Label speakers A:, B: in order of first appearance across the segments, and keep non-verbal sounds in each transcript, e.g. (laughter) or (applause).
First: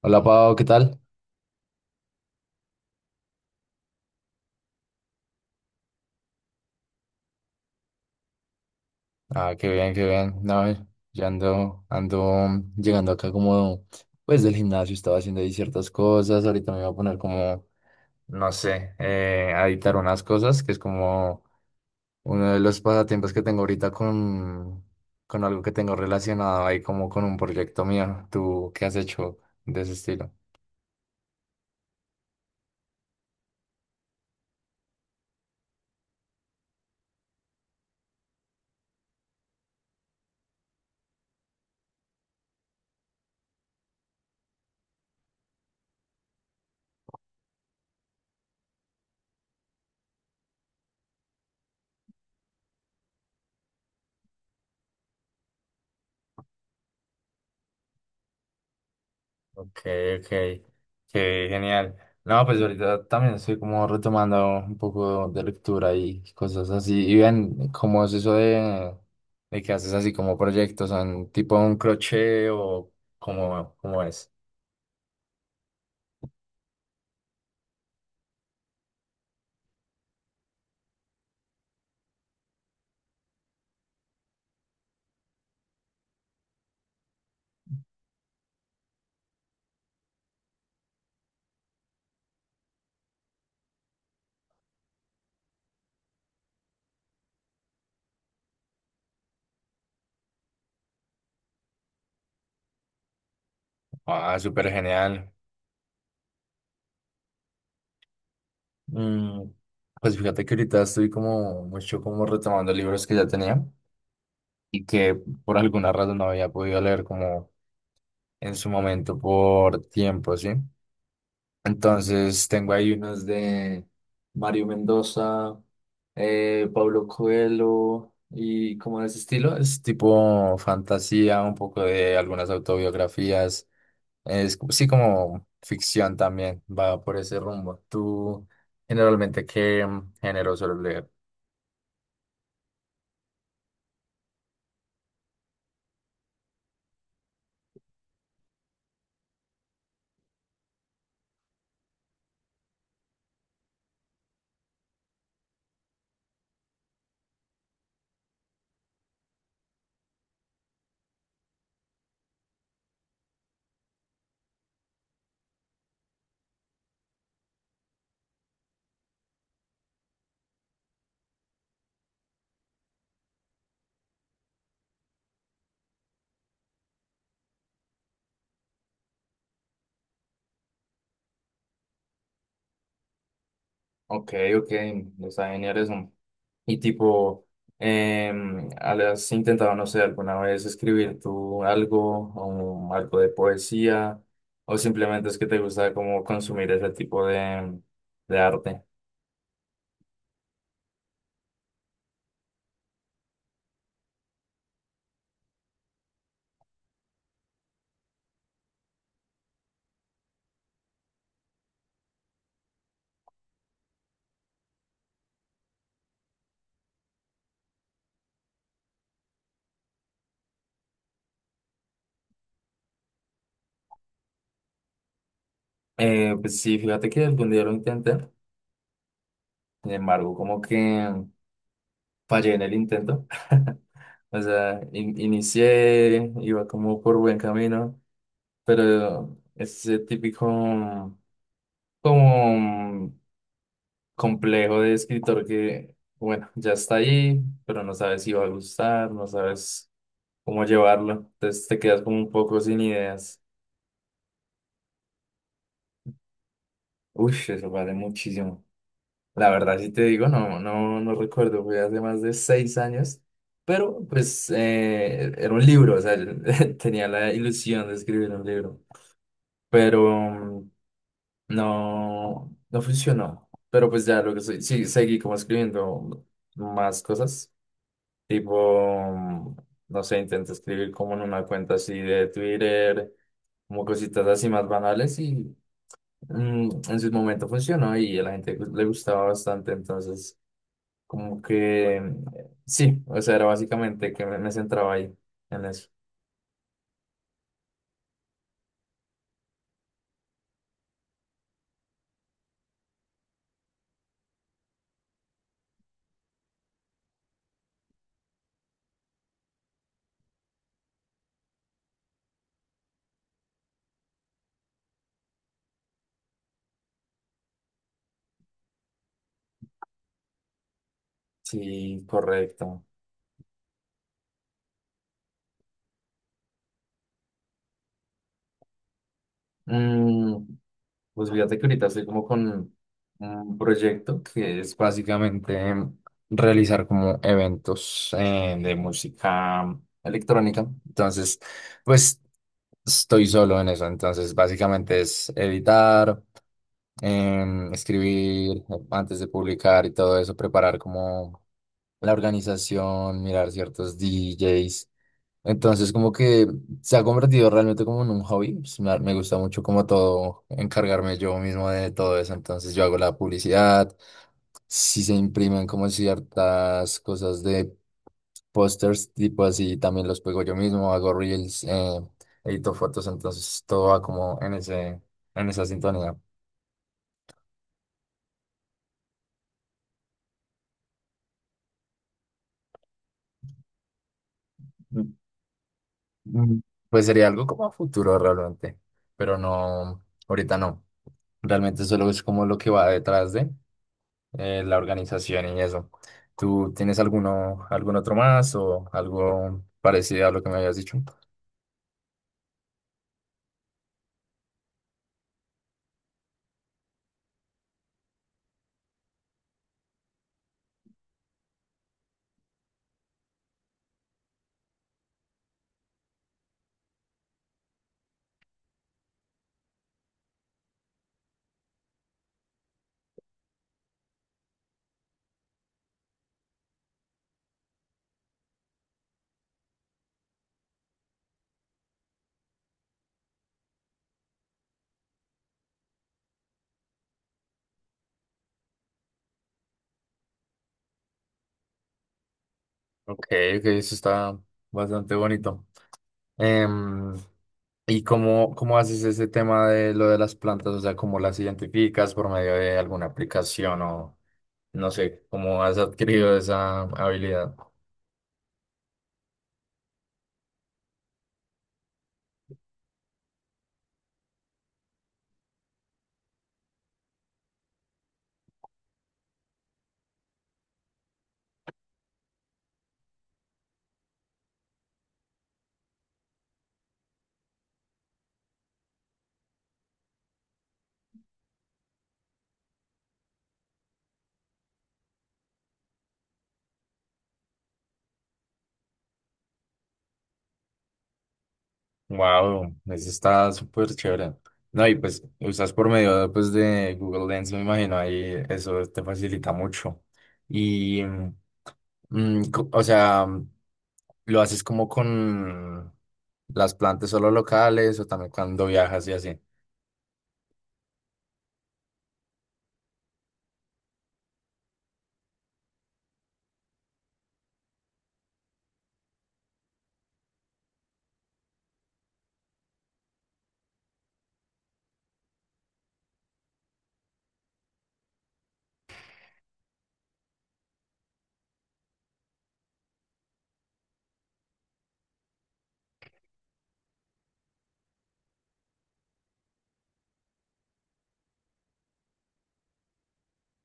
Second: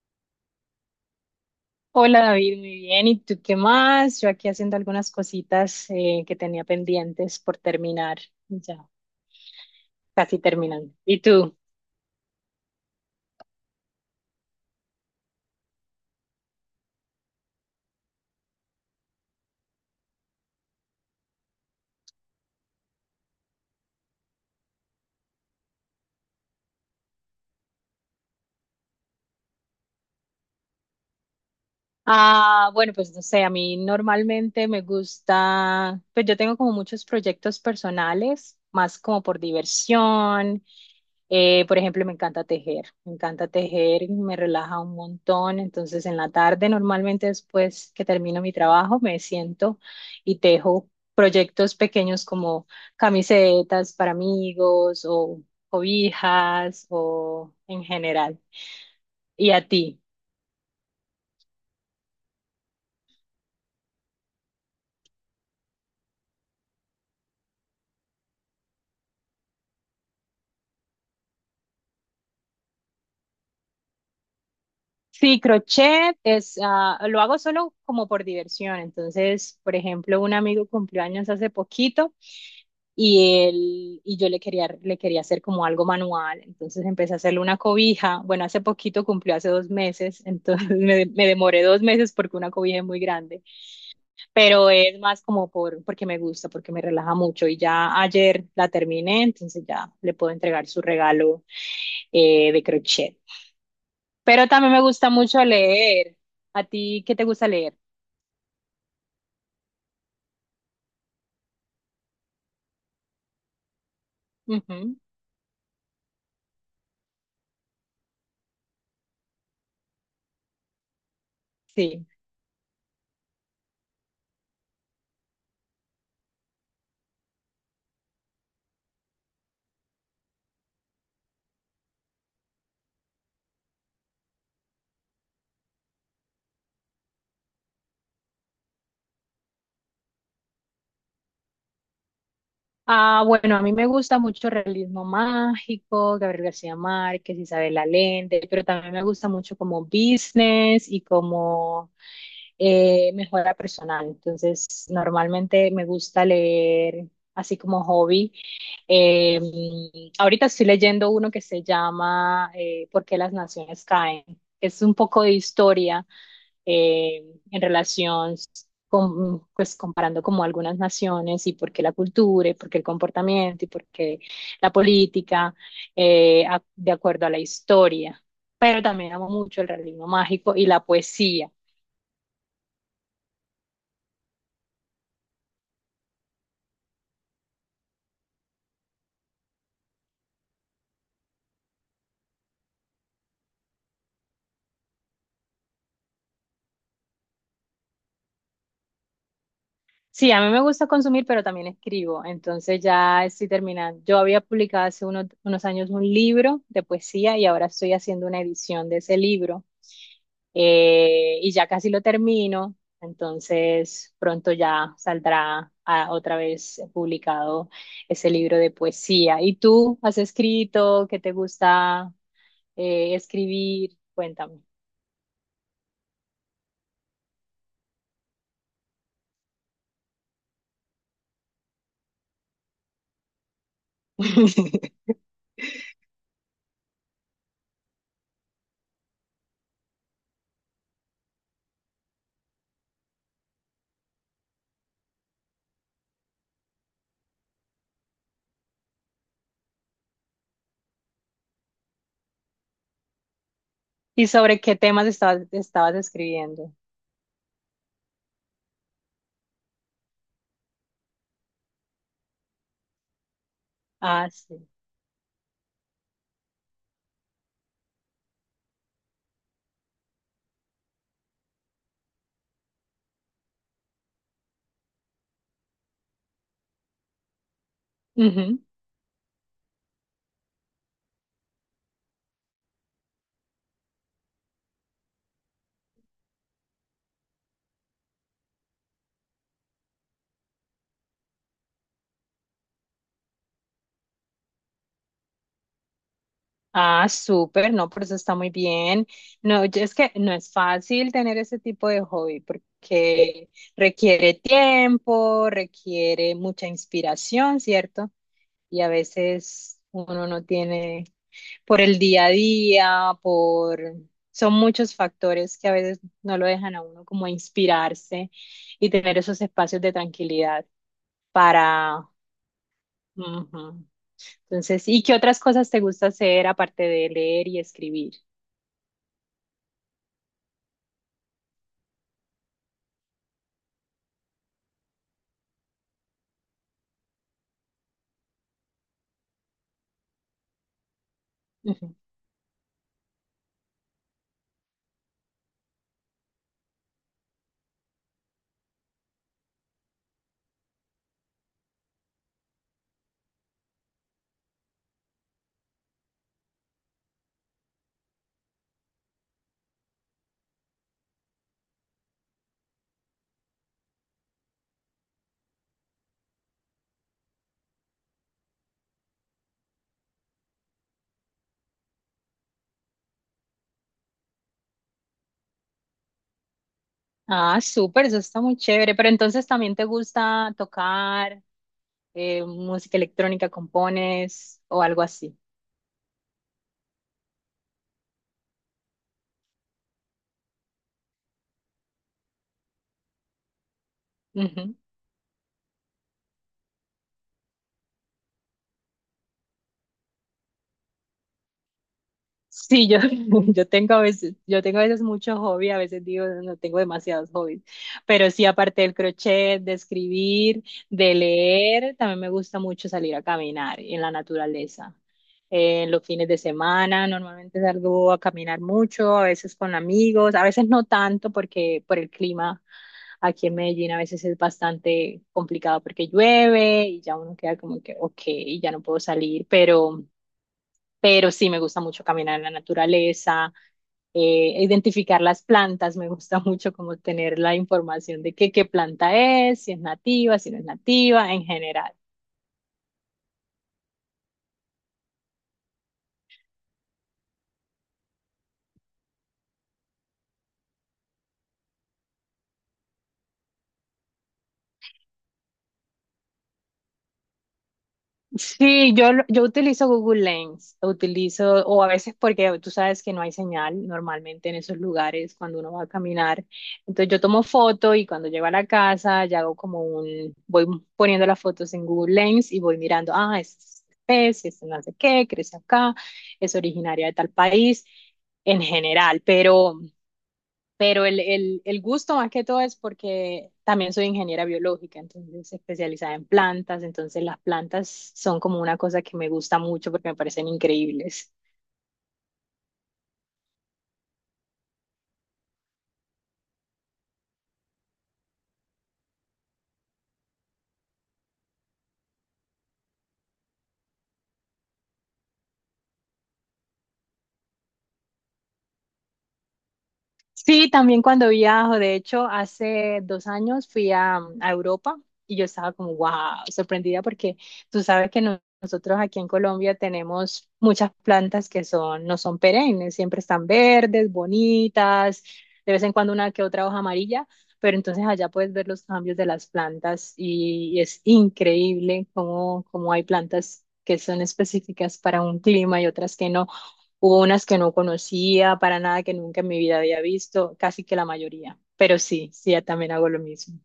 A: Hola Pau, ¿qué tal?
B: Hola David, muy bien. ¿Y tú qué más? Yo aquí haciendo algunas cositas que tenía pendientes por terminar. Ya,
A: Ah, qué bien, qué bien.
B: casi
A: No,
B: terminando. ¿Y
A: yo
B: tú?
A: ando, ando, llegando acá como, pues del gimnasio estaba haciendo ahí ciertas cosas. Ahorita me voy a poner como, no sé, a editar unas cosas, que es como uno de los pasatiempos que tengo ahorita con algo que tengo relacionado ahí como con un proyecto mío. ¿Tú qué has hecho de ese estilo?
B: Ah, bueno, pues no sé, a mí normalmente me gusta, pues yo tengo como muchos proyectos personales, más como por diversión. Por ejemplo, me encanta tejer, me encanta tejer, me relaja un montón. Entonces, en la tarde, normalmente después que termino mi trabajo, me siento y tejo proyectos pequeños como camisetas para amigos o cobijas o en general. ¿Y a
A: Ok,
B: ti?
A: ok, qué genial. No, pues ahorita también estoy como retomando un poco de lectura y cosas así. Y ven, ¿cómo es eso de que haces así como proyectos? ¿Son tipo un crochet o cómo es?
B: Sí, crochet es, lo hago solo como por diversión. Entonces, por ejemplo, un amigo cumplió años hace poquito, y él y yo le quería hacer como algo manual, entonces empecé a hacerle una cobija. Bueno, hace poquito cumplió hace 2 meses, entonces (laughs) me demoré 2 meses porque una cobija es muy grande, pero es más como porque me gusta, porque me relaja mucho y ya ayer la terminé, entonces ya le puedo entregar su regalo de crochet.
A: Ah,
B: Pero
A: súper
B: también me gusta
A: genial.
B: mucho leer. ¿A ti qué te gusta leer?
A: Mm, pues fíjate que ahorita estoy como mucho como retomando libros que ya tenía y
B: Ujú,
A: que por alguna razón no había podido leer como en su momento por tiempo, ¿sí?
B: sí.
A: Entonces tengo ahí unos de Mario Mendoza, Pablo Coelho y como de ese estilo. Es tipo fantasía, un poco de algunas autobiografías. Es sí como ficción también, va por ese rumbo. ¿Tú generalmente qué género sueles leer?
B: Ah, bueno, a mí me gusta mucho el realismo mágico, Gabriel García Márquez, Isabel Allende, pero también me gusta mucho como business y como mejora personal. Entonces, normalmente me gusta leer así como hobby. Eh, Ahorita estoy leyendo uno que se llama ¿Por qué las naciones caen? Es un poco de historia eh, en relación con, pues comparando como algunas naciones y por qué la cultura y por qué el comportamiento y por qué la política de acuerdo a la historia. Pero también amo mucho el realismo mágico y la poesía.
A: Ok, ok, está genial eso. Y tipo, ¿has intentado, no sé, alguna vez escribir tú algo o algo de poesía? ¿O simplemente es que te gusta como consumir ese tipo de arte?
B: Sí, a mí me gusta consumir, pero también escribo. Entonces ya estoy terminando. Yo había publicado hace unos años un libro de poesía y ahora estoy haciendo una edición de ese libro y ya casi lo termino. Entonces pronto ya saldrá otra vez publicado ese libro de poesía. ¿Y tú has escrito? ¿Qué te gusta escribir? Cuéntame.
A: Pues sí, fíjate que algún día lo intenté, sin embargo, como que fallé en el intento. (laughs) O sea,
B: (laughs)
A: inicié, iba como por buen camino, pero ese típico como complejo de escritor que, bueno, ya está ahí, pero no sabes si va a gustar, no sabes cómo llevarlo. Entonces te quedas como un poco sin ideas.
B: ¿Y sobre qué temas estabas escribiendo?
A: Uy, eso vale muchísimo. La verdad, si te digo, no recuerdo, fue hace más de seis años, pero
B: Ah,
A: pues
B: sí.
A: era un libro, o sea, (laughs) tenía la ilusión de escribir un libro, pero no, no funcionó. Pero pues ya lo que soy, sí, seguí como escribiendo más cosas.
B: Ujú.
A: Tipo, no sé, intento escribir como en una cuenta así de Twitter, como cositas así más banales y en su momento funcionó y a la gente le gustaba bastante, entonces como que sí, o sea, era básicamente que me centraba ahí en eso.
B: Ah, súper, no, por eso está muy bien. No, es que no es fácil tener ese tipo de hobby porque requiere tiempo, requiere mucha inspiración, ¿cierto? Y a veces uno no tiene por el día a día. Son muchos factores que a veces no lo dejan a uno como inspirarse y tener esos espacios de tranquilidad.
A: Sí,
B: para...
A: correcto.
B: Entonces, ¿y qué otras cosas te gusta hacer aparte de leer y escribir?
A: Mm, pues fíjate que ahorita estoy como con un proyecto que es básicamente realizar como eventos de música electrónica. Entonces,
B: Ujú.
A: pues estoy solo en eso. Entonces, básicamente es editar, escribir antes de publicar y todo eso, preparar como la organización, mirar ciertos DJs. Entonces, como que se ha convertido realmente como en un hobby. Pues, me gusta mucho como todo, encargarme yo mismo de todo eso. Entonces, yo hago la publicidad. Si se imprimen como ciertas cosas de pósters, tipo así, también los pego yo mismo. Hago reels, edito fotos. Entonces, todo va como en en esa sintonía.
B: Ah, súper, eso está muy chévere. Pero entonces también te gusta tocar música electrónica, compones o algo
A: Mm,
B: así.
A: mm, Pues sería algo como a futuro realmente. Pero no, ahorita no. Realmente solo es como lo que va detrás de. La organización y eso. ¿Tú tienes algún otro más o algo parecido a lo que me habías dicho?
B: Sí, yo, (laughs) yo tengo a veces, mucho hobby, a veces digo, no tengo demasiados hobbies, pero sí, aparte del crochet, de escribir, de leer, también me gusta mucho salir a caminar en la naturaleza. En los fines de semana normalmente salgo a caminar mucho, a veces con amigos, a veces no tanto porque por el clima aquí en Medellín a veces es bastante complicado porque llueve y ya uno queda como que, ok, ya no puedo salir, pero sí me gusta mucho caminar en la naturaleza, identificar las plantas, me gusta (laughs) mucho como tener la información de qué, planta es, si es nativa, si no es nativa, en general.
A: Ok, ok, eso está bastante bonito. Em, ¿Y cómo haces ese tema de lo de las plantas? O sea, ¿cómo las identificas por medio de alguna aplicación o no sé, cómo has adquirido esa habilidad?
B: Sí, yo utilizo Google Lens, utilizo, o a veces porque tú sabes que no hay señal normalmente en esos lugares cuando uno va a caminar. Entonces yo tomo foto y cuando llego a la casa ya hago como voy poniendo las fotos en Google Lens y voy mirando, ah, es especie, es no sé qué, crece acá, es originaria de tal país en general. Pero el gusto más que todo es porque también soy ingeniera biológica, entonces especializada en plantas, entonces las plantas son como una cosa que me gusta mucho porque me parecen increíbles.
A: Wow, eso está súper chévere. No, y pues usas por medio pues, de Google Lens, me imagino, ahí eso te facilita mucho. Y, o sea, ¿lo haces como con las plantas solo locales o también cuando viajas y así?
B: Sí, también cuando viajo, de hecho, hace 2 años fui a Europa y yo estaba como, wow, sorprendida porque tú sabes que nosotros aquí en Colombia tenemos muchas plantas que son, no son perennes, siempre están verdes, bonitas, de vez en cuando una que otra hoja amarilla, pero entonces allá puedes ver los cambios de las plantas, y es increíble cómo hay plantas que son específicas para un clima y otras que no. Hubo unas que no conocía para nada, que nunca en mi vida había visto, casi que la mayoría. Pero sí, sí, ya también hago lo mismo.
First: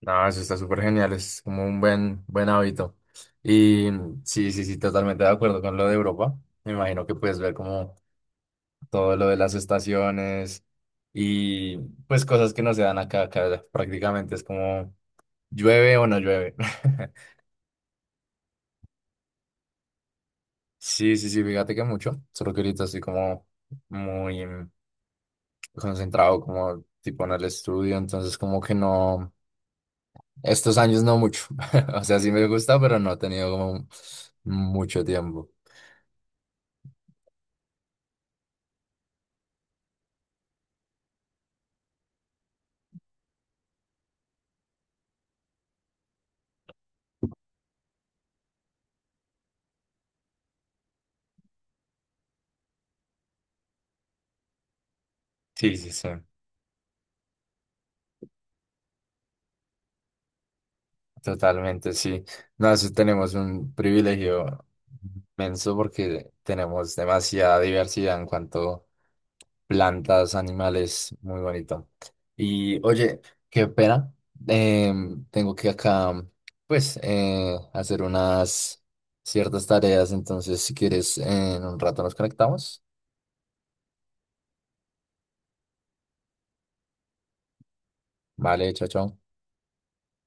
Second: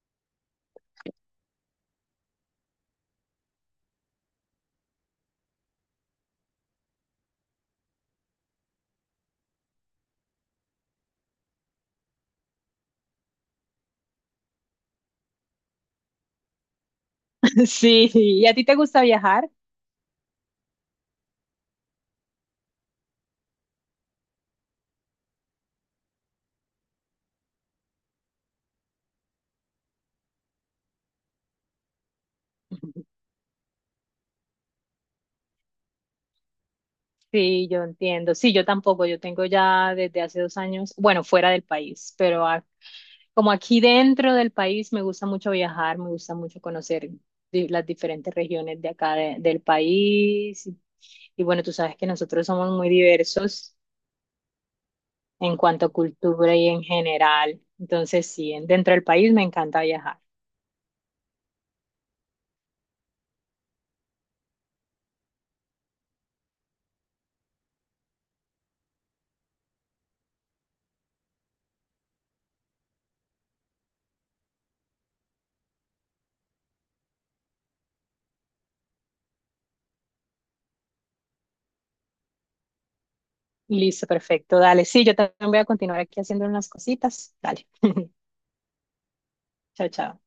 A: No, eso está súper genial, es como un buen, buen hábito. Y sí, sí, sí, totalmente de acuerdo con lo de Europa. Me imagino que puedes ver como todo lo de las estaciones y pues cosas que no se dan acá, acá prácticamente es como llueve o no llueve. (laughs)
B: (laughs) Sí, sí. ¿Y a ti te gusta viajar?
A: Sí, sí, sí, fíjate que mucho, solo que ahorita estoy como muy concentrado como tipo en el estudio, entonces como que no, estos años no mucho, (laughs) o sea, sí me gusta, pero no he
B: (laughs)
A: tenido como mucho tiempo.
B: Sí, yo entiendo. Sí, yo tampoco. Yo tengo ya desde hace 2 años, bueno, fuera del país, pero como aquí dentro del país me gusta mucho viajar, me gusta mucho conocer las diferentes regiones de acá del país. Y bueno, tú sabes que nosotros somos muy diversos en
A: Sí,
B: cuanto a
A: sí, sí.
B: cultura y en general. Entonces, sí, dentro del país me encanta viajar.
A: Totalmente, sí. No, eso tenemos un privilegio inmenso porque tenemos demasiada diversidad en cuanto plantas, animales, muy bonito. Y oye, qué pena, tengo que acá, pues, hacer unas ciertas tareas, entonces si quieres, en un rato nos conectamos.
B: Listo, perfecto, dale. Sí, yo también voy a continuar aquí haciendo unas cositas. Dale. (laughs)
A: Vale, chao, chao.
B: Chao, chao.